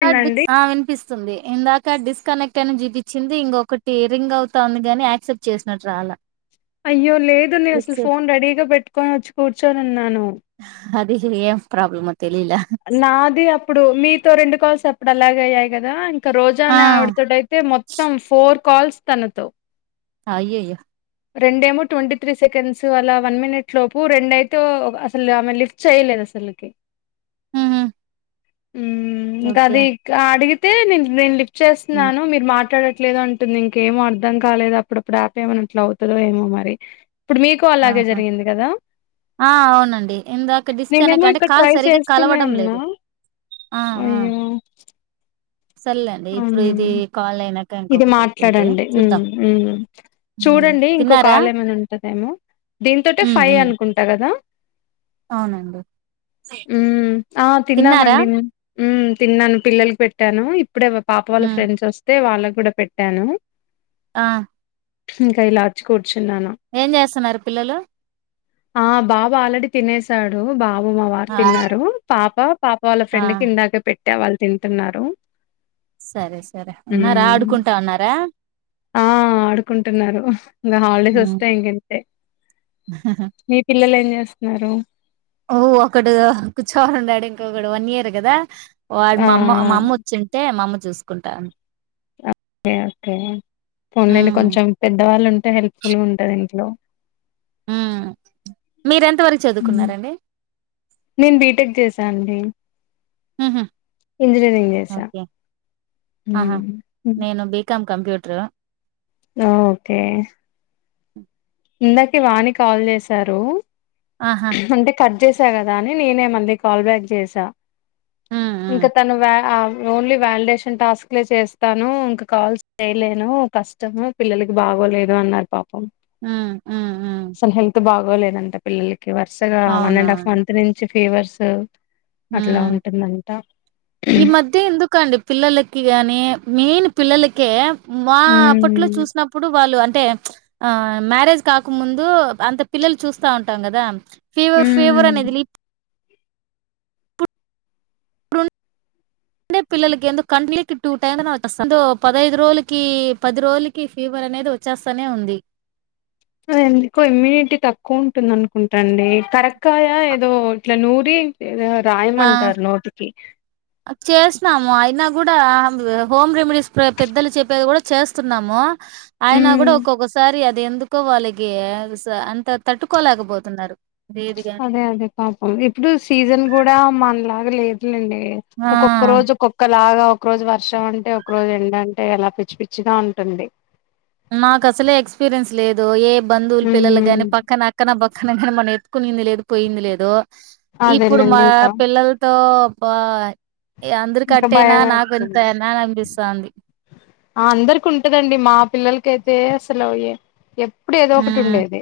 Third ందండి bits అ వినిపిస్ వస్తుంది. ఇందాక డిస్కనెక్ట్ అయిన చూపించింది ఇంకొకటి రింగ్ అవుతాంది గాని యాక్సెప్ట్ చేసినట్టు రాలె అయ్యో లేదు లే అసలు ఫోన్ రెడీగా పెట్టుకొని వచ్చి కూర్చనీ ఉన్నాను. అది ఏమ్ ప్రాబ్లమో తెలిలా నాది అప్పుడు మీతో రెండు కాల్స్ ఇప్పుడలాగే అయ్యాయి గదా ఇక ఆ రోజానే ఆవిడతోటయితే మొత్తం ఫోర్ కాల్స్ తనతో అయ్యాయో రెండేమో ట్వంటీ త్రీ సెకండ్స్ అలా వన్ మినిట్ లోపు రెండయితే ఓ అసలు ఆమె లిఫ్ట్ చేయలేదు అసలుకి హ్మ్ హ్మ్ ఇంకా అది క్ అడిగ్ తేనెన్ వెళ్లి ఉ చేస్తున్నాను మీరు మాట్లాడట్ లేదు అంటుంది. ఇంకేమో అర్ధం కాలేదు అప్పుడప్పుడు అప్ ఏమన్న అట్ల అవుతుదో ఏమో మరి ఇప్పుడు మీకు అలాగే ఆహా జరిగింది కదా ఆ అవునండి. ఇందాక డిస్కనెక్ట్ అంటే కాల్ సరిగా కలవట్ అన్నా అయ్యో సరలేండి ఇప్పుడు మ్మ్ ఇది కాల్ అయిన ఇది మాట్లాడండి. ఉమ్. చూడండి తిన్నారా ఇంకోకాల్ ఏమైనా ఉంటదేమో దింతోటే ఉ ఫైవ్ ఉ అనుకుంటా కదా అవునండి ఉమ్ ఆ తిన్నారా తిన్నామండి ఉమ్ తిన్నాను పిల్లలకి పెట్టాను. ఇప్ ఇప్పుడే పాప ఉ వాళ్ళ ఫ్రెండ్స్ వస్తే వాళ్ళకి కూడా పెట్టాను. ఆ ఇంకా ఇలా వోచ్చికూ ఏం చేస్తున్నారు పిల్లలు? ఆ బాబు ఆల్రెడీ తినసాడు. బా బాబు, మా వారు ఆ తిన్నారు. పాప పాప వాళ్ళ ఆ ఫ్రెండ్ కి ఇందాకే పెట్ ట్టా వాళ్ళు తింటున్నారు. సరే సరే ఉన్నార ఆడు మ్మ్ ఆ ఆడుకుంటున్నారు ఇంగా హాలిడేస్ వస్తే ఇంకా ఇంతే మీ పిల్ పిల్లలు ఏం చేస్తున్నారు? ఓ ఒకడు కూర్చోనున్నాడు, ఇంకొకడు వన్ ఇయర్ కదా. వాడు ఆ మా అమ్మ మా అమ్మ వచ్చింటే మామ్మ చూసుకుంటాను. ఓకే ఓకే ఉండండి. ఉమ్ కొంచెం పెద్దవాళ్ళు ఉంటే హెల్ప్ ఫుల్ గా ఉంటది ఇంట్లో. హు మీరెం హ్ నేను బీటెక్ చేస్ సా అండి. ఉహు ఇంజనీరింగ్ చేసా ఓకే ఊ ఆహా నేను బీకామ్ కంప్యూటర్ ఆ ఓకే హ్ ఇందాకే వాణి కాల్ చేసారు. ఆహా అంటే కట్ చేసి సా కదా అని నేనే మళ్లీ కాల్ బ్యాక్ చేసా. ఉమ్ ఉమ్ ఇంకా తను వా ఓన్లీ వాలిడేషన్ టాస్క్లే చేస్తాను, ఇంకా కాల్స్ చేయలేను కష్టము పిల్లలకి బాగోలేదు అన్నారు పాపం. ఆ ఆ ఆ గోలేదంట పిల్లలకి. వరుసగా వన్ అండ్ అఫ్ మంత్ నుంచి ఫీవర్సు హ ఈ మధ్య ఎందుకండి పిల్లలకి గాని మెయిన్ పిల్లలకె మా అప్పట్లో ఉమ్ చూసినప్పుడు వాళ్ళు అం టే ఆ మ్యారేజ్ కాకముందు అంత పిల్లలు చూస్తా ఉంటాం కదా ఫీవర్ ఫీవర్ ఉమ్ అనేదిలె [inaudible] ఉండే పిల్లలకి ఎందుకు కంటిన్యూకి టూ టైమ్స్ వస్తాది పదైదు రోజుల, పది రోజులకి ఫీవర్ అనేది వచ్చేస్తనే ఉంది. ఎందుకో ఇమ్యూనిటీ తక్కువ ఉంటుంది అనుకుంటాండి. కరెక్ కాయ ఏదో ఇట్లా నూరు క్రీమ్ ఏదో ఆ రాయమంటారు నోటికి న్నాము అయినా కూడా హోమ్ రెమెడీస్ పెద్దలు చెప్పేది కూడా చేస్తున్నాము అయినా ఉమ్ కూడా ఒక్కొక్కసారి అది ఎందుకో వాళ్ళకి స అంత తట్టుకోలేకపోతున్నారు ఏదిగా అదే అదే పాపం ఇప్పుడు సీజన్ కూడా మనలాగలేదు లేండి ఆ ఒక్కొక్క రోజు ఒక్కొక్క లాగా ఒక రోజు వర్షం అంటే ఒక రోజు ఎండ అంటే ఎలా పిచ్చి పిచ్చిగా ఉంటుంది మాకు అసలే ఎక్స్పీరియన్స్ లేదు ఏం బంధువులు పిల్లలు ఉమ్ గానీ పక్కన అక్కన బ తన ఘన మనేత్ కొనింది లేదు పోయింది లేదు ఇప్పుడు అదేలేండి మా ఇంకా పిల్లల్తో బాయ్ ఇంకా భయం ఏస్తుంది అని అనిపిస్తాంది అందరికి ఉంటదండి మా పిల్లలకి కెతే అసలు్య ఎ ఎప్ ఎప్పుడు ఏదో ఒకటి హ్మ్ ఉండేది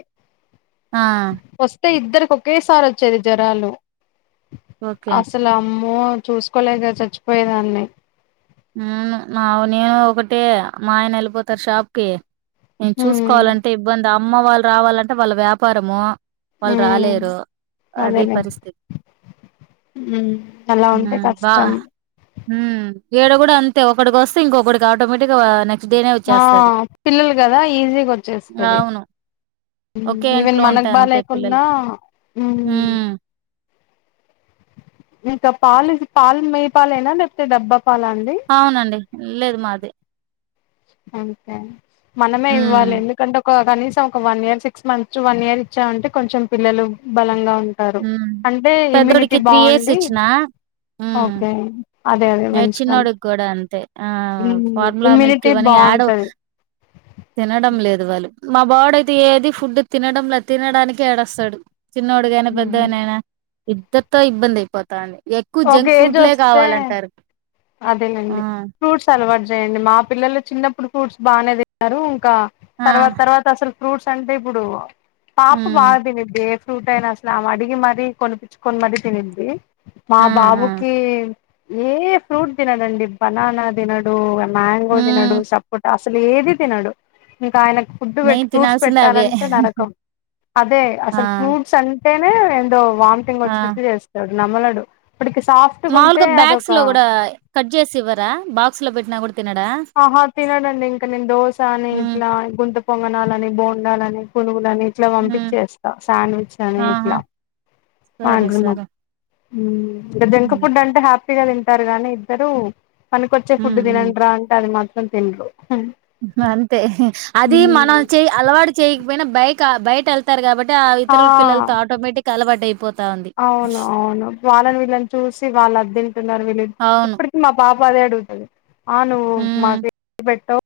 ఆ ఫస్ యితే ఇద్దరికి ఒకేసారి వచ్చేది జరాలు ఓకే అసల అం ఓ చూసుకోలే చ్ చ పోయేదాన్ని హ్మ్ నావనీ ఒకటే మా ఆయన వెళ్ళిపోతారు షాప్ కి నేను హ్మ్ చూసుకోవాలంటే ఇబ్బంది అ అమ్మ వాళ్ళు రావాలంటే వాళ్ళ వ్యాపారము వాళ్ళు హ్మ్ రాలేరు అది అదేలే పరిస్థితి హ్మ్ అలా ఉంటే హ్ం బా కష్టం హ్ం ఈడ కూడా అంతే ఒకడికి వస్తే ఇంకొకటికి ఆటోమేటిక్గా నె ఆ పిల్లలు కదా ఈజీగా వచ్చేస్తాది అవును ఒకే ఈవెన్ ఇంట్లో ఉంటే మనకు అంతే బాలేకున్నా పిల్లలకి హ్ం హ్మ్ ఇంకా పాలు పా మెయ్య పాాల ఏనా లేకపోతే డబ్బా చెప్పాలా అండి అవునండి లేదు మాది అంతే మనమే హ్మ్ ఇవ్వాలి ఎందుకంటే కనీసం ఒక one year six months to one year ఇచ్చామంటే కొంచం పిల్లలు బలంగా ంటారు హ్మ్ అంటే ఇమ్యూనిటీ పెద్దోడికి ఇయర్స్ బాగుండి ఒకే నే చిన్నోడికి కూడా అంతే ఆ ఉమ్, ఫార్ములా మిల్క్ ఇమ్యూనిటీ ఇవన్నీ యాడో బాగుంటది తినడం లేదు వాళ్ మా వాడు అయితే ఏది ఫుడ్ తినడం లే తినడానికి ఏడస్తాడు చిన్నోడు గాని ఉమ్, పెద్దోనైనా ఇద్దరితో ఇబ్బంది అయిపోతాంది ఎక్కువ జంక్ ఫుడ్లే కావాలన్ అదేనండి ఫ్రూట్స్ అలవాట్ చేయండి మా పిల్లలు చిన్నప్పుడు ఫ్రూట్స్ బానే తిన్నరు కా ఆ! తర్వాత తర్వాత అసలు ఫ్రూట్స్ అంటే ఇప్పుడు పాప హ్మ్. బా తినిద్ది ఫ్రూట్ అయినా అసలు ఆమె అడిగి మరి కొనిపిచ్చుకోని మరీ తినిద్ది మా ఆ ఆ బాబుకి ఏ ఫ్రూట్ తినడండి బనాన దినడు మ్యాంగో హ్మ్ దినడు సపోటాస్ అసలు ఏది తినడు ఇంకా ఆయన ఫుడ్ పెట్ మెయిన్ ఫ్రూట్స్ తినాల్సిందే అవే పెట్టాలంటే నరకం అదే ఆ అసలు ఫ్రూట్స్ అన్ టేనే దో వామిటింగ్ ఆ వచ్చినట్టు చేస్తాడు నమలడు వాడికి సాఫ్ట్‌గుంటే మాములుగా బ్యాగ్స్ అదొక లో కూడా కట్ చేసి ఇవ్వరా బాక్స్ లో పెట్టినా కూడ ఆహా తినడండి ఇంకా నేను దోశ అని హ్మ్ ఇట్లా గుంత పొంగనాలని బోండాలని పునుగులని ఇట్లా హ్మ్ పంపిచ్చేస్తా శాండ్విచ్ అని ఆహా ఇట్లా సరే మాక్సిమం సరే హ్మ్ జంక్ హ్మ్ ఫుడ్ అంటే హ్యాప్ చిగ తింటారు గానీ ఇద్దరు పనికొచ్చే ఫుడ్ తినండ్రా అది మాత్రం తిన్రు మ్మ్ అంతే అది మనం చేయ్ అలవాటు చేయి పోయినా బైక ఆ బైట వెళ్తారు కాబట్టి ఆ ఇతరుల ఆ పిల్లలతో ఆటోమేటిక్ అలవాటు అయిపోత్ అవును అవును వాళ్ళని వీళ్ళని చూసి వాళ్ళు అది తింటున్నారు వీళ్ళు ఇది అవును ఇప్పటికి మా పాప పది అడుగుతాది ఆ నువ్వు హ్మ్ మాకు ఏది పెట్టావ్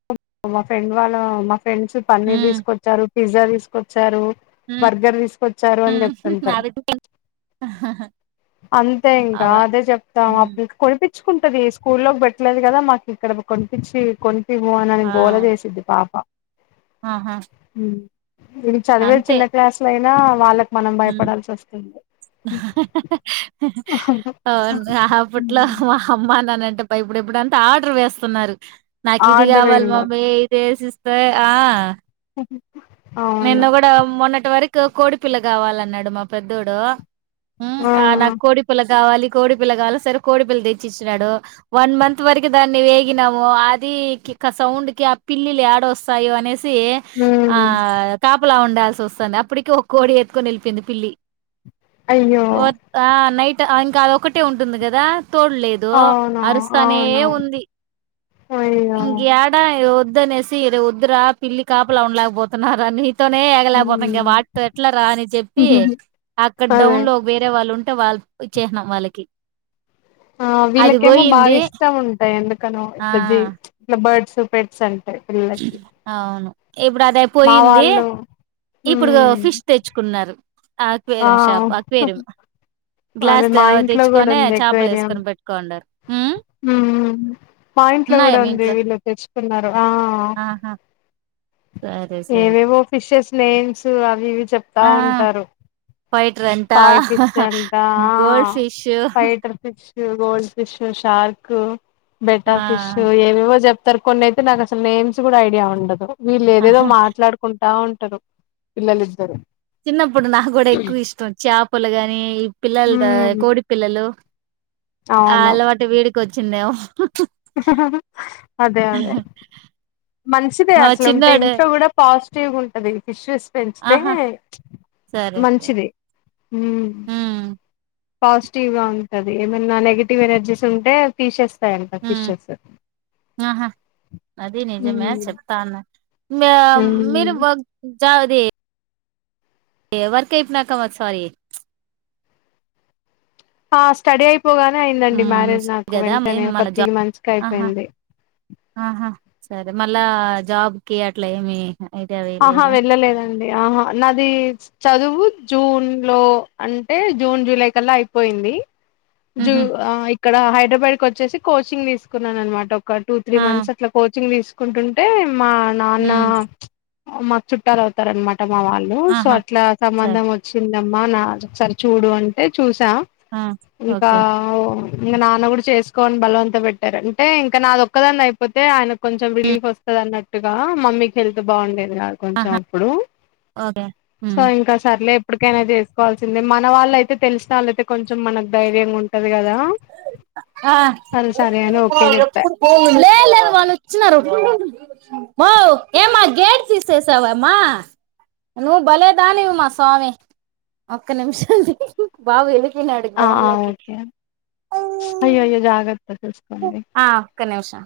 మా ఫ్రెండ్ వాళ్ళ మా ఫ్రెండ్స్ పన్నీర్ హ్మ్ తీసుకొచ్చారు పిజ్జా తీసుకొచ్చారు హ్మ్ బర్గర్ తీసుకొచ్చారు అని హ్మ్ చెప్తుంటారు అవి అంతే ఇంకా అవ అదే చెప్తాం హ్మ్ అప్పుడు కొని కొనిపిచ్చుకుంటది స్కూల్లోకి పెట్టలేదు కదా మాకు ఇక్కడ కొనిపించి కొ ఇంటికి పొనాని ఆ గోల చేసిద్ది పాప ఆహా ఇది చదివే అంతే చిన్న క్లాసుల అయినా వాళ్ళకు మనం భయపడాల్సి వస్తుంది అవున్ అప్పట్లో మా అమ్మా నాన్న అంటే భయపడేప్పుడు ఇప్పుడంతా ఆర్డర్ వేస్తున్నారు నాకు ఇది ఆర్డర్ కావాలి ఇల్లు మమ్మీ ఇది వేసి ఇస్తే ఆ ఉ నిన్న కూడా మొన్నటి వరకు కోడి పిల్ల కావాలన్నాడు మా పెద్దోడు మ్మ్ ఆ నాకు కోడి పిల్ల కావాలి కోడి పిల్ల కావాలా సరే కోడి పిల్ల తెచ్చినాడు వన్ మంత్ వరకు దాన్ని వేగినాము అది కిక్ సౌండ్ కి ఆ పిల్లిలు ఏడ వస్తాయో అనేసి ఆ హ్మ్ ఇలా ఉండాల్సి వస్తుంది అప్పటికే ఒక్క కోడి ఎత్తుకొని ఎల్లిపోయింది పిల్లి అయ్యో వొత్ ఆ నైట్ ఇంకా ఆ ఒక్కటే ఉంటుంది కదా తోడులేదు అవును అరుస్తానే అవును ఉంది అయ్యో ఇంకా యడా ఎవర్ వద్దు అనేసి వద్దురా పిల్లికి కాపల ఉండలేకపోతున్న గానిత్ నితోనే ఎగలేకపోతున్నాం ఇంక హ్మ్ వాటితో ఎట్లా రా అని చెప్పి అక్కడ అదే డౌన్ లో వేరే వాళ్ళు ఉంటే వాళ్ళు ఇచ్చేశ్నం వాళ్ళకి ఆ అది వీళ్ళకేమో బాగా పోయింది ఇష్టం ఉంటాయి ఎందుకనో ఆ ఇట్లా జీ ఇట్లా బర్డ్స్ పెట్స్ అంటే పిల్లలకి అవును ఇప్పుడు అదె మా పోయింది వాళ్ళు ఇప్పుడు హ్మ్ ఫిష్ తెచ్చుకున్నారు ఆ అక్వేరియం షాప్ అక్వేరియం అదే గ్లాస్ మా ఇంట్లో కూడా తెచ్చుకొనే ఉంది చేపలు ఎక్వేరియం వేసుకొని పెట్టుకోండారు హ్మ్. హ్మ్ మా ఇంట్లో ఉన్నాయా కూడా మీ ఉంది ఇంట్లో వీళ్ళ తె తిన్లా ఆ ఆహా సరే సరే ఏవేవో ఫిషెస్ నేమ్స్ అవి ఇవి చెప్తా ఆ ఉంటారు ఫైటరంట కాయ ఫిష్ అంటా gold fish fighter fish gold fish శెషార్క్ ఆ బెటర్ ఫిష్ ఏవేవో చెప్ సరె కొన్ని అయితే నాకు అసలు నేమ్స్ కూడా ఐడియా ఉండదు వీళ్ళ ఏదేదో మాట్లాడుకుంటా ఉంట టదు పిల్లలిద్దరు చిన్న ఇప్పుడు నాకు కూడా ఎక్కువ ఇష్టం చేపలు కాని ఈ పిల్లలు ఉమ్ కోడి పిల్లలు ఆ అవును అలవాటు వీడికి కూడ వచ్చిందేమో అదే అదే మంచిదే ఆ అట్ల ఉంటే చిన్నోడు ఇంట్లో కూడా పాజి టివ్ గా ఉంటది ఈ ఫిష్స్ పెంచితే ఆహా సరే మంచిది హ్మ్ హ్మ్ పాజిటివ్ గా ఉంటది ఏమన్నా నెగటివ్ ఎనర్జీస్ ఉంటే తీసేస్త హ్మ్ ఆహా అది ఉమ్ నిజమే చెప్తాన్నా మ ఉమ్ మీరు వర్ చావ్ దే వర్క్ అయిపోయినాక వస్తవా ఏ ఆ స్టడీ అయి పోగానే అయిందండి హ్మ్ మ్యారేజ్ నాకు కదా వెంటనే ఒక మళ్ళ త్రీ జాబ్ మంత్స్ కె ఆహా అయిపోయింది ఆహా సరే మళ్ళా జాబ్కి అట్లా ఏమి అయితే అవి ఆహా లేదా వెళ్ళలేదండి ఆహా నాది చదువు జూన్ లో అంటే జూన్ జూలై కల్లా అయిపోయింది జు హుహు. అ ఇక్కడ హైడ్రబాద్ కి వచ్చేసి కోచింగ్ తీసుకున్నాననమాట ఒక టూ త్రీ ఆ! మంత్స్ అట్ల కోచింగ్ దీస్ కుంటుంటే మా నాన్న హ్మ్. మా చుట్టారవుతారనమాట ట మా వాళ్ళు సో ఆహా! అట్లా సరే. సంబంధం వచ్చింది యమ్మా నాదొకసారి చూడు అంటే చూస్ ఆ! ఇంకా ఓకే. ఒ ఇంకా నాన్న కూడా చేసుకో అని బలవంత పెట్టారు అంటే ఇంకా నాది ఒక్కదానిది అయిపోతే ఆయనకు కొంచెం హ్మ్. రిలీఫ్ వస్తది అన్నట్టుగా మమ్మీకి హెల్త్ బాగుండే ఆహా! ఓకే. సో హ్మ్. ఇంకా సర్లే ఎప్పటికైనా చేసుకోవాల్సిందే మన వాళ్ళయితే తెలిసినళ్ళయితే కొంచెం మనకు ధైర్యంగుంటది కదా ఆ సరే సరే అని ఓకే చెప్పా లేదు లేదు వాళ్లు వచ్చినారు మావ్ ఏమా గేట్ తీసేసావమ్మా నువ్వు భలేదానివి మా స్వామి ఒక్క నిమిషం బాబు ఏడు ఆ ఆ ఓకే స్ అయ్యో అయ్యో జాగర్ త చూస్కోండి ఆ! ఒక్క నిమిషం